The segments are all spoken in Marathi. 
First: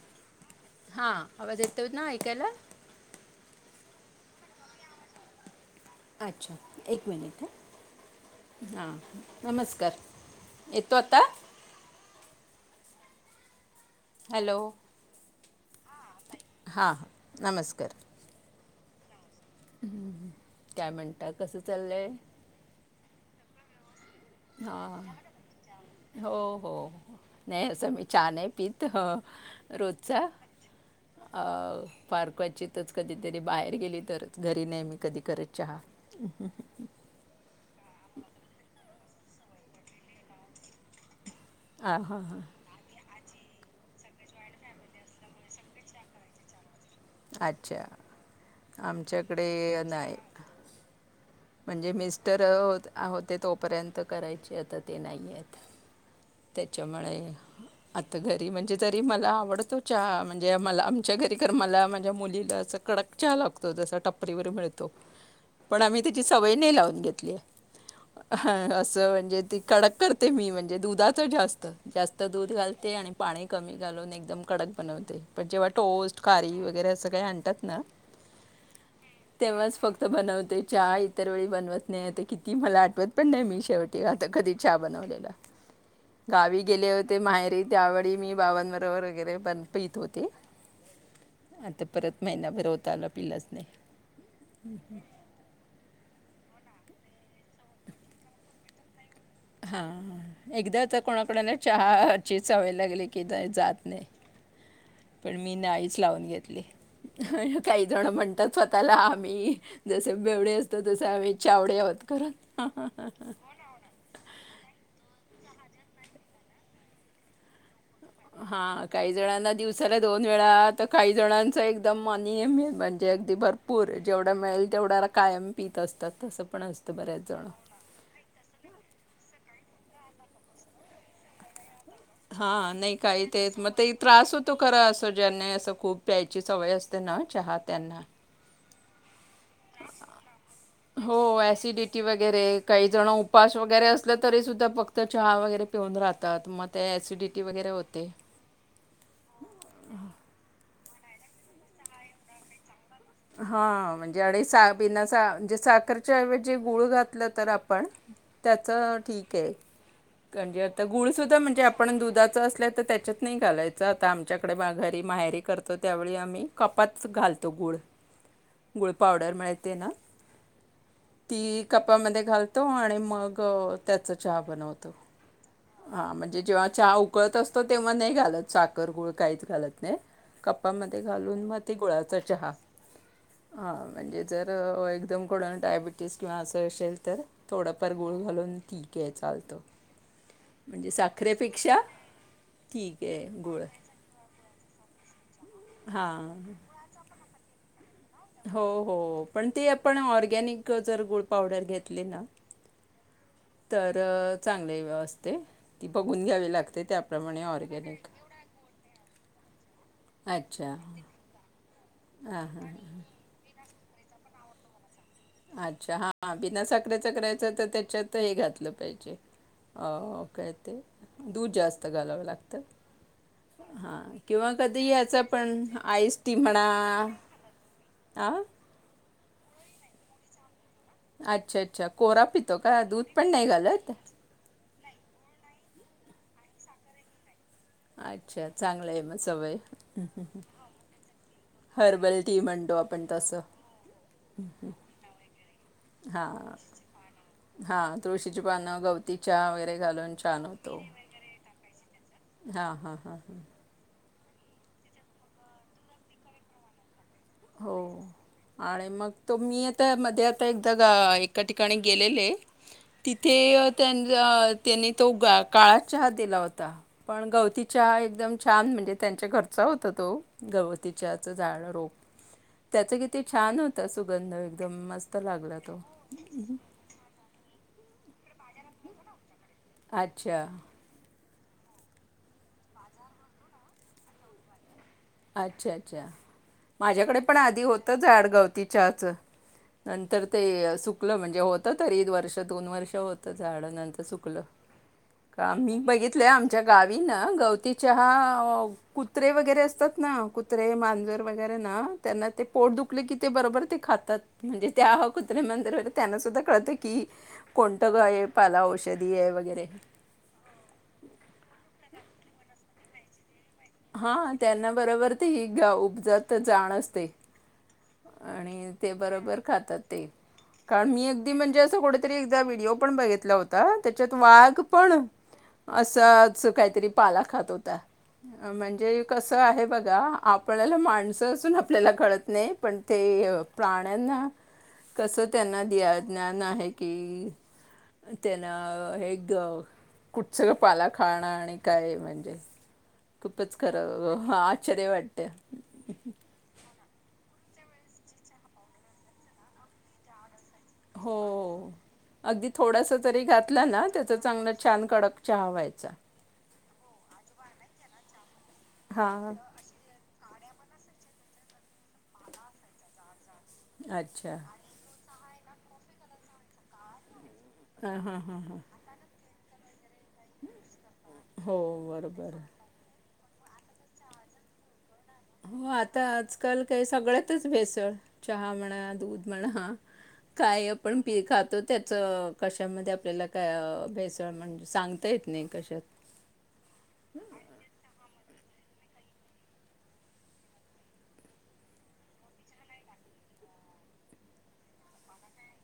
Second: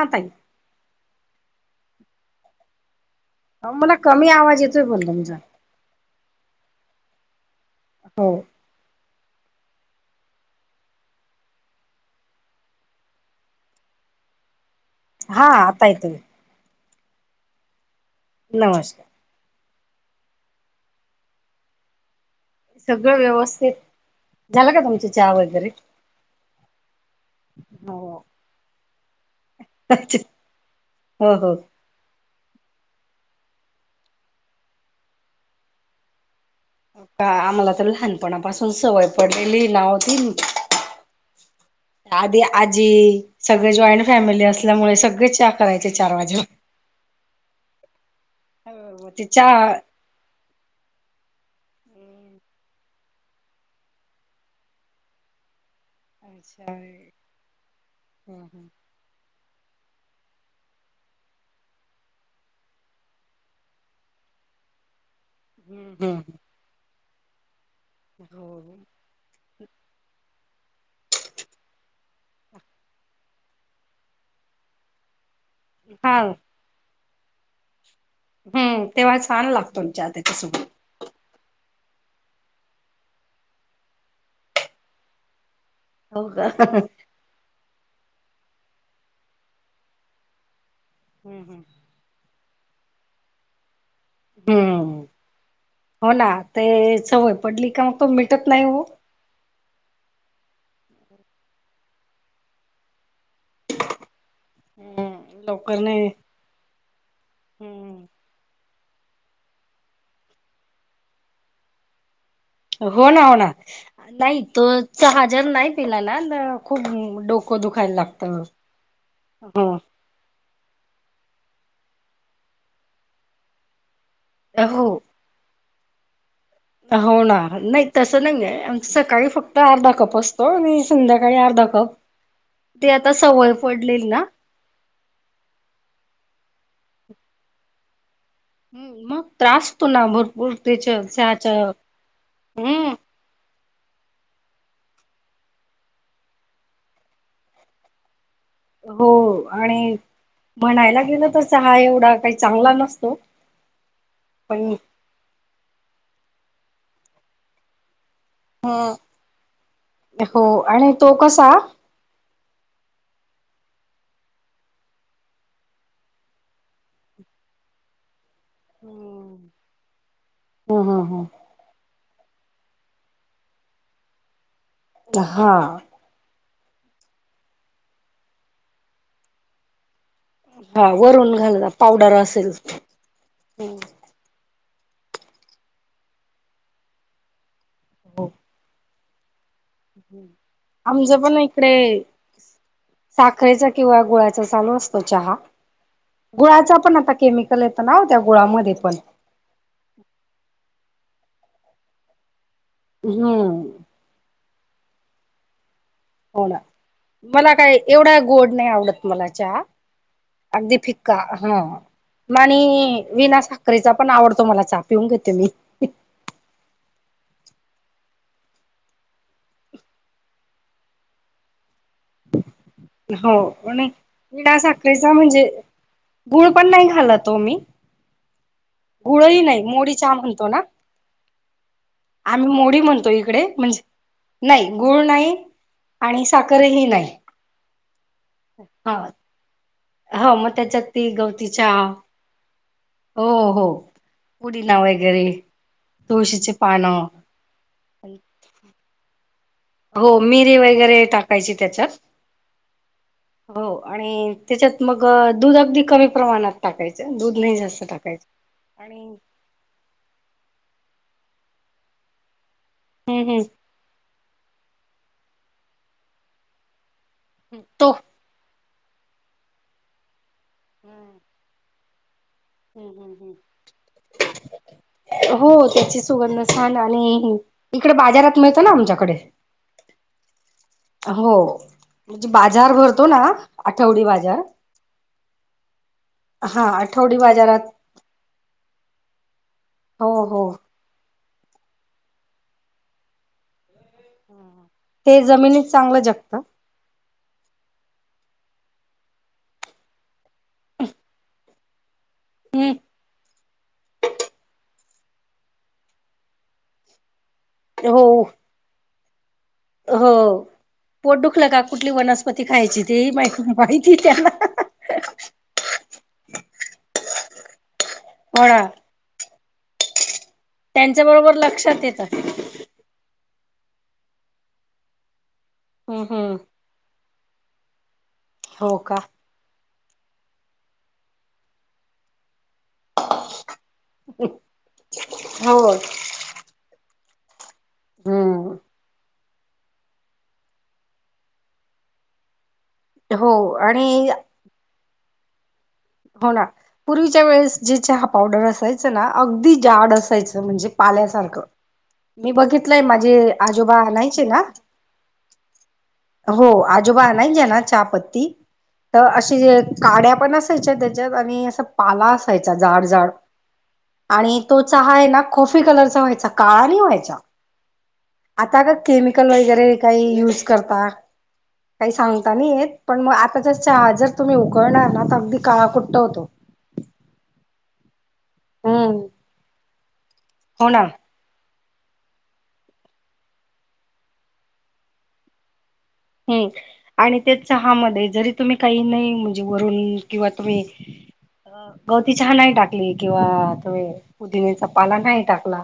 हां ताई हा आवाज येतोय ना ऐकायला. अ मला कमी आवाज येतोय पणं तुमचा. अच्छा एक मिनिट ह. हो. हां नमस्कार येतो आता हॅलो. हां आता येतोय. हां नमस्कार. नमश काय म्हणता कसं चाललंय? सगळं व्यवस्थित झालं का तुमच चहा वगैरे हो हो नाही असं हो मी चाहा नाही पीत ह अच्छा रोजचा? हो अ हो फार क्वचीतच कधीतरी बाहेर गेली तरच, घरी नाही मी कधी करत चहा. का आम्हाला त लहानपणापासून सवय पडलेलीय ना ओ ती. हां हां आधी हां आजी सगळे जॉईंट फॅमिली असल्यामुळे सगळे चा करायचे चार वाजेला. आच्छा हो ते आमच्याकडे चहा अ नाय. म्हणजे मिस्टर अ होते आ होते तोपर्यंत करायचे आता ते नाहीयेत. अच्छा त्याच्यामुळे आता हम्म घरी म्हणजे तरी मला आवडतो चहा म्ह जे मला आमच्या घरी खर मला माझ्या मुलीला असं कडक चहा लागतो जसां टपरीवर मिळतो. [inaudible] पण आम्ही हम्म त्याची सवय नाही लावून घेतलीय ह हो असं म्हणजे ती कडक करते मी म्हणजे दुधाचा जास्त जास्त दूध घालते आणि पाणी कमी घालून न एकदम कडक बनवते प जेव्हा हा टोस्ट खारी वगैरे असं काही आणतात ना हम्म तेव्हा छान तेव्हाच लागतो फक्त चहा बनवते त्याच्यासोबत चाहा इ इतर वेळी बनवत नाही आता किती मला आठवत पण नाही मी शेवटी आता कधी चहा बनवलेला. हो का गावी गेले हम्म होते माहेरी त्यावेळी मी बावांबरोबर वगैरे बन पीत होते ते. हम्म हम्मी. परत महिन्याभर होत आला पिलास नाहीं. हम्म हो ना ते सवय पडली का मग तो मिटत नाही हो. हा एकदा तर कोणाकडन चहा ची सवय लागल की जात नाहीं. पण हम्म मी लवकर नाहीच नाही लावून घेतली काही जण हम्म म्हण त स्वतःला आम्ही जसे बेवडे असतो तसे आम्ही चावडे आहोत खरं. हो ना हो ना नाही तो चहा जर नाही पिला ना खूप म डोकं क दुखायला लागतं हां काही जणांना हम्म. दिवसाला दोन वेळा त काही जणांच एकदम मनि म्हणजे म अगदी भर पूर जेवढा मिळेल हो तेवढ्या कायम पीत असतात तसं. पण असतं हो बऱ्याच ना जण नाही तसं नाहीये सकाळी फक्त अर्धा कप असं तो नी संध्याकाळी अर्धा कप, ती आता सवय पडलेली ना तू करा असं ज्यांना असं खूप प्यायची सवय असते ना चहा त्यांना. हम्म मगं. हो ॲसिडिटी वगैरे काही हम्म जण उप पाश वगैरे असलं तरीसुद्धा फक्त चहा वगैरे पिऊन राहतात मग ते ॲसिडिटी वगैरे होते. हो आणि म्हणायला गेलं तसं हा एवढा काही चांगला नस हा म्हणजे आडि सा बीना स चा म्हणजे साखरच्या एवजी गुळ घातलं तर आपण? त्याच ह ठीकय हो का जे आता आणि तो गुळसुद्धा कसा म्हणजे आप पण दुधाचं असल्या तर त्याच्यात नाही घालायचं आता आमच्याकडे मा घरी माहेरी करतो त्यावेळी आम्ही. कपात घालतो गुड. गुळ पावडर ह माहिती ना ह ह कपामध्ये घालतो आणि मग त्याचं चहा बनवतो. हा. हा म्हणजे जेव्हा चहा उकळत असतो तेव्हा नाही घालत साखर गुळ काहीच घालत नाही. हा कापामध्ये वरून घालून मग घालला ते पावडर गुळाचा असेल चहा हा म्हणजे जर एकदम कुणाला डायबिटीस किंवा अस असेल तर, थोडंफार गुळ घालून तठीक आहे चालत. आमच पण इकडे, ठीक आहे गुळ साखरेचा किंवा गुळाचा चालू असतो चहा. हां गुळाचा पण आता केमिक [unintelligible] हो हो पण ते आपण ऑर्गॅनिक जर गुळ पावडर घेतली ना, हम्म. तर चांगले व्य असते. ती बघून घ्यावी लागते होणार त्याप्रमाणे मला काय ऑर्गॅनिक एवढा गोड नाही आवडत मला चहा. अच्छा अगदी फिका. हा,, मा हां हां आणि विना साखरेचा पण आवडतो मला चा पिऊन घेते मी. अच्छा हा बिना साखरेचा तर त्याच्यात हे घातल पाहिजे. अ काय ते दूध जास्त घालावं लागत. हो आणि हा किंवा विना कधी साखरेचा याचा म्हणजे पण आईस टी गुळ पण म्हणा. नाही आ.. गुडही नाही मोडी चा म्हणतो ना, अच्छा अच्छा कोरा आम्ही पितो मोडी का दूध म्हणतो पण इकडे नाही म्हणजे घालत. नाही गुळ नाही आणि साखरही नाही. अच्छा चांगलं हा आहे मग सवय. ते गवतीच्या हर्बल टी म्हणतो आपण हो तसं हो उडीिना वगैरे, पाना हा तुळशीची पानं गवती चहा वैगैरे, हो मिरी वगैरे टाकायची त्याच्यात हां हां हां हां हो आणि त्याच्यात मग दूध अगदी कमी प्रमाणात टाकायचं दूध नाही जास्त टाकायच आणि तर मी आता मध्ये आता एकदा गा एका ठिकाणी गेलेले आहे हम्म हम्म तिथे त्यां त्यांनी तो काळा चहा दिला होता पण गवती तो चहा एकदम छान म्हणजे त्यांच्या घरचा होतां तो गवतीच्याच झाड रोप हम् त्याचं हम् किती ह् छान होता सुगंध एकदम मस्त हो लागला तो त्याची सुगंध छान आणि इकडे बाजारात मिळतं ना आमच्याकडे अच्छा हो म्हणजे बाजार भरतो ना आठवडी बाजार अच्छा अच्छा हा आठवडी माझ्याकडे पण आधी बाजारात होत. झाडगावतीच्याच हो नंतर हो ते सु कलं म्हणजे होत तरई वर्ष दोन वर्ष होतं झाड नंतर, सुकल. ते का जमिनीत मी चांगलं बघितलंय जगतं. आमच्या गावी ना गवती चहा कुत्रे वगैरे असतात ना कुत्रे मांजर वगैर त्याला ते पोट हम्म दुखत कि ते बरोबर ते खातात म्हणजे ते कुत्रे मंदिर वैरे त्यांना सुद्धा कळत की, कोणतं ग हो आहे पाला औषधी आहे वगैरे हो पोट दुखलं का कुठली वनस्पती खायची तेही माहिती हा त्यांना बरोबर ते ही गा उपजात जाण असते. हो ना आणि ते बरोबर खातात ते, कारण त्यांच्या मी अगदी बरोबर म्हणजे असं लक्षात येतं. कुठेतरी एकदा व्हिडिओ पण बघितला होता, त्याच्यात वाघ पण हम्म हम्म असाच काहीतरी पाला खात होता हो का म्हणजे कसं अस आहे बघा आपल्याला माणसं असून आपल्याला कळत नाही पण ते प्राण्यांना कस हो त्यांना द ज्ञान आहे की त्यांना हम्म हे कुठच पाला खाणं आणि काय म्हणजे हो खूपच खर आणि आश्चर्य वाटते हो ना पूर्वीच्या वेळेस जे चहा पावडर असायच ना, अगदी जाड असायचं म्हणजे पाल्यासारखं. हो. मी अगदी बघितलंय थोडस माझे तरी घातलं आजोबा ना त्याच आणायचे ना चांगलं छान कडक चहा व्हायचा हो आजोबा नाही आणत चहा पत्ती तर हां. अशी काड्या पण असायच्या त्याच्यात आणि असा पाला असायचा जाड जाड अच्छा. आणि तो चहा आहे ना कॉफी कलरचा व्हायचा, काळा नाई व्हायचा ह हा हा हां. आता का केमिकल वगैरे काही युज करता हो काही बरोबर. सांगता नाही येत. पण मग आता जर चहा जर तुम्ही उकळाला ना तर अगदी हो काळाकुट्ट आता होतो आजकाल काही सगळ्यातच भेसळ चहा म्हणा हम्म दूध म्हणा काय हो ना आपण पी खातो त्याचं कशामध्ये आपल्याला काय भेसळ म्हणजे सांगता येत नाही कशात हम्म. आणि ते चहा मधे जरी तुम्ही काही नाही म्हणजे वरून किंवा तुम्ही गवती चहा नाही टाकली किंवा पुदिन्याचा पाला नाही टाकला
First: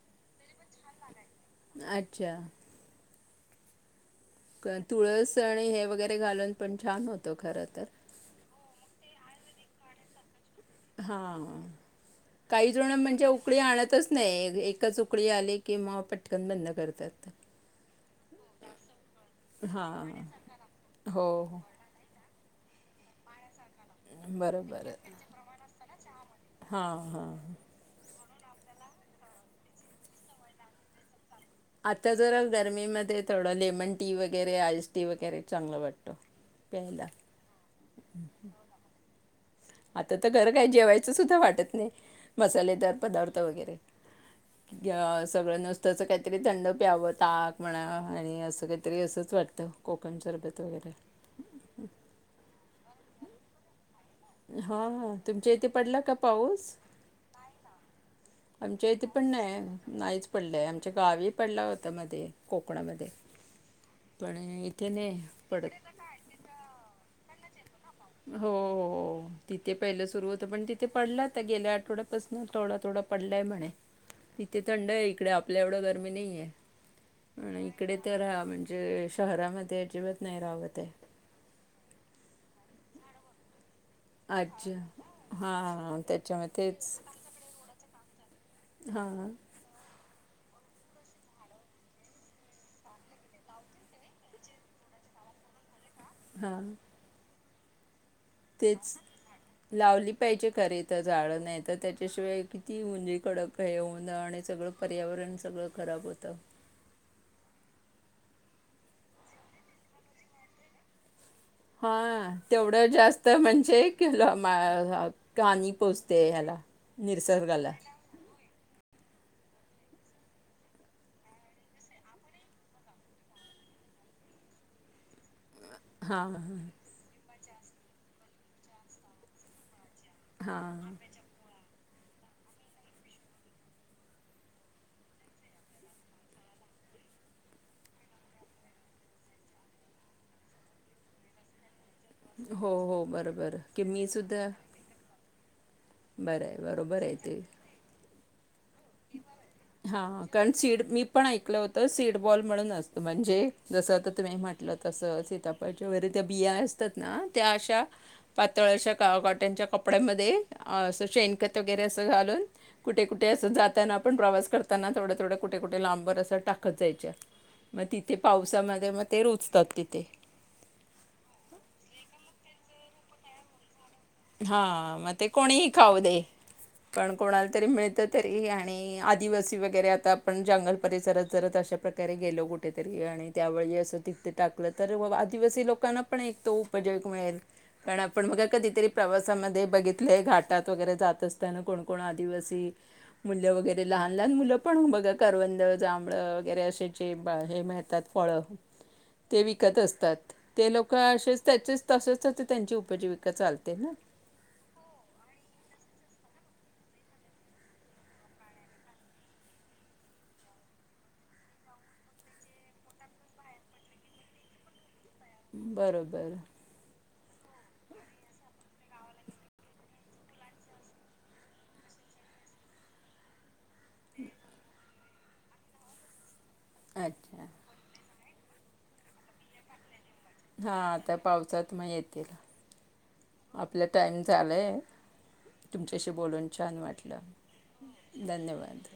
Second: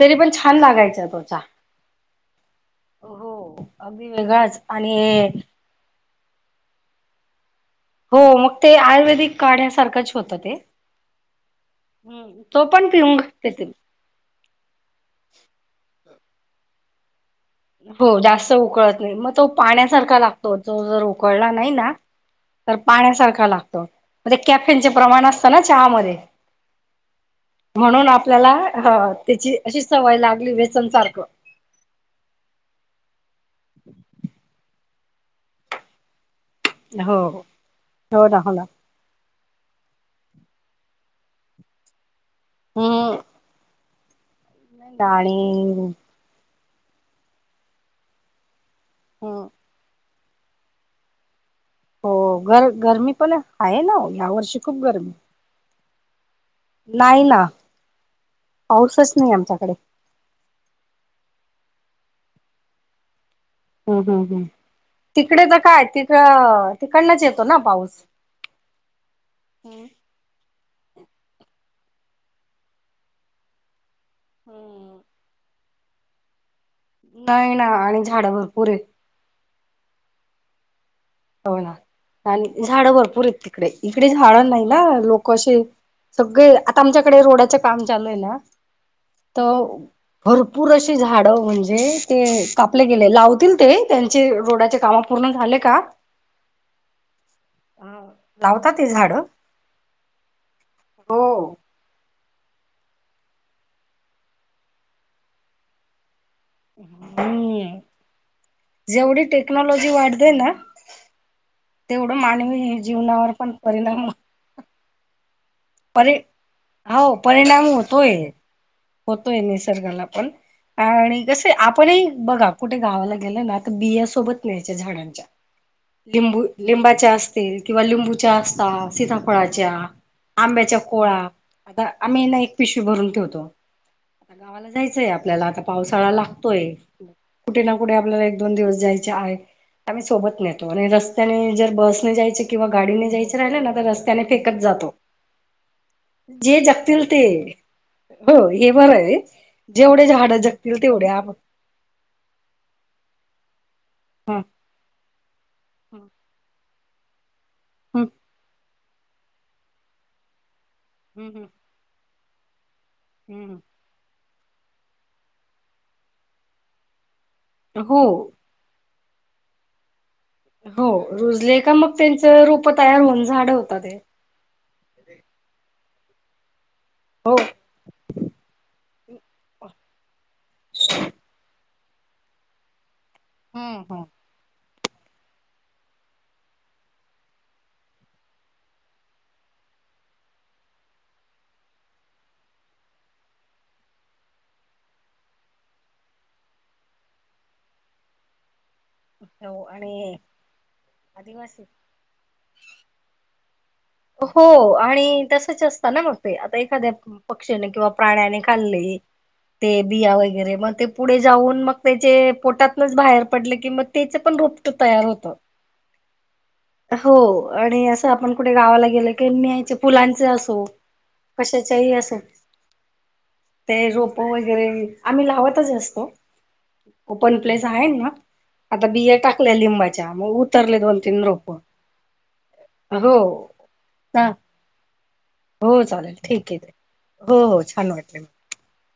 तरी पण छान लागायचा ततो चहा अच्छा. हो अगदी वेगळाच आणि तुळस आणि हे वगैरे घालून पण छान होतो खर तर हो मग ते आयुर्वेदिक काढ्या सारखंच होतं ते हा हम्म तो काही पण जण पिऊन म्हणजे घेते उकळी ती आणतच नाही एकच उकळी आले कि मग पटकन बंद करतात. हो जास्त उकळत नाही मग तो पाण्यासारखा हां. लागतो तो जर हो, उकळला हो. नाही ना तर पाण्यासारखा लाग मग ते बरोबर कॅफेनचे आहे. प्रमाण असतं ना चहा मधे हां, हां. म्हणून आपल्याला त्याची अशी सवय लागली व्यसन सारखं आता जरा गरमीमध्ये थोडं लेमन टी वगैरे, आईस टी वगैरे चांगलं वाटतो. हो हो दाखवला. आता तर खरं काय जेवायचं सुद्धा वाटत नाही मसालेदार हम्म पदार्थ वगैरे सगळं आणि नुसतंच काहीतरी थंड प्यावं ताक म्हणा आणि असं काहीतरी असंच हम्म वाटतं कोकम सरबत वगैरे हो गर गरमी पण आहे ना या वर्षी खूप गरमी हां, तुमच्या इथे पडला का पाऊस? नाही ना आमच्या इथे पाऊसच पण आमच्याकडे नाही नाहीच पडलय, आमच्या गावी पडला होता मध्ये कोकणामध्ये हम् हम् पण हम् इथे नाही तिकडे तर पडत. काय तिक तिकडनच येतो ना पाऊस? हो हो हो. तिथे हम्म पहिलं सुरु होतं पण तिथे पडला आता गेल्या आठवड्यापासून थोडा थोडा पडलाय म्हणे. तिथे थंड हम्म आहे इकडे आपल्या एवढं गरमी नाहीये. नाही ना आणि इकडे तर झाडं भरपूर आहेत म्हणजे शहरामध्ये अजिबात नाही राहवत आहे. हो ना आणि झाडं भरपूर येत इकडे इकडे झाड नाही अच्छा. ना लोक असे हां, त्याच्यामुळे सगळे आता तेच. आमच्याकडे रोडाच्या काम चालू आहे ना हां हां तंवं भरंपूर अशी झाडं म्हणजे ते कापले गेले लावतील ते त्यांचे रोडाच्या कामं पूर्ण झाले कां? हां हुं [unintelligible] तेचं लावली पाहिजे खरे तरं झाडं हो नाहीं तरं त्यांच्याशिवाय किती म्हंजे कडक हे ऊंन आणि सगळं पर्यावरणं सगळं खरांब होतं. [unintelligible] [unintelligible] जेवढी टेक्नॉलॉजी वाढंते नां हां तेवढं जीवनावर जास्तं पण म्हणजे परिणाम हांनी [unintelligible] पोचते ह्यांला निसर्गालां होयं होतोय निसर्गाला पणं आणि कसंय आपणंही बघां कुठे गावांला गेलो नां की आतां बियासोबंत न्यायच्यां झाडांच्या हां लिंबू हां लिंबाच्या असतीलं किंवा लिंबूच्यां असतांत सीतांफळाच्यां आंब्यांच्या हां कोळां आम्हीं नां एक पिशवी भरूंन ठेवतो. जायचंय आपल्यांला आतां पावसाळां लागतोय. कुठे नां कुठे आपल्यांला एक दोन दिवस जांयचे आहे, आम्हीं सोबतं नेतो आणि रस्त्यांचे जरं बसं ने जायचं किंवा हो हो गाडीने जायचं बरोबर राहिलं नां की तरं मी रस्त्यांने सुद्धा फेकतं जांतो. बरं आहे जे बरोबर जगंतील आहे ते हँ हे बरं आहे. जेवढे हां झाड कारणं जगतील सीड मी तेवढे पणं आप ऐकलं होतं सीडबॉल म्हणूंन असतं म्हणजे जसं आतां तुम्हीं ह म्हटलं तसं सीतांफळाच्यां वगैरे त्यां बिया असं तांत नां त्यां अशा पातंळ कॉटनच्यां कपड्यांमंध्ये असं ह शेणखंत वगैरे असं घालूंन कुठे कुठे असं जातं निघतांना आपणं प्रवास करतांना थोड्यां थोड्यां कुठे कुठे लांबर असं टाकतं जायच्यां मंग हो तिथे पाऊस त्या दिवसांमध्ये मंग त्यां रुपतांत तिथे हो रुजले कां मंग त्यांच रोपं तयांर होऊन झाडं तयांर होतांत ते हां मंग ते कोणीही खाऊं दे पणं हो कोणांला तरी मिळतं आ तरं तरी आणि आदिवांसी वगैरे आतां आपणं जंगल परिसरांत जरं अशा प्रकारे गेलो कुठेतरी आणि त्यावेळी जे असं हो तीते टाकलं तरं आदिवांसी लोकांनां पणं एक तो उपजोग मिळेलं कारणं आपणं बघं कधीतरी प्रवासांमंध्ये बघितलंय घाटांत वगैरे जातं असतांना कोणकोण आदिवांसी मुलं वगैरे लहान लहान मुलं पणं बघा करवंद जांभळ वगैरे असशेचे बा हे माह विकतांत फळं ते विकतं आणि असतांत ते लोकं असेचं आदिवासी त्यांचेच तसेचं त्यांची उपजीविका चालतें नां हो आणि तसंच असतं नां मंग ते आतां एखाद्यां पक्षीने किंवा प्राण्यांने खांल्ले ते बिया वगैरे मंग ते पुढे जाऊंन मंग त्यांचे पोटांतनच बाहेर पडले कि मंग त्याचं पणं रोपं रोपंट तयांर होतों बरोबर हो आणि असं आपणं कुठे गावांला गेल की न्यायचे फुलांचे असो कशाच्यांही असो ते रोपं वगैरे आम्हीं लावतंच असतों पणं अच्छा तसं आहे म्हंनां आतां बिया टांकल्यां लिंबाच्यां मंग उतरले दोन तीनं रोपं मंग येतीलं आपलां टांईम हा, झालायं हो तुमच्यांशी चालेल बोलूंन ठीक आहे छांन वाटलं हो हो छान वाटले धन्यंवाद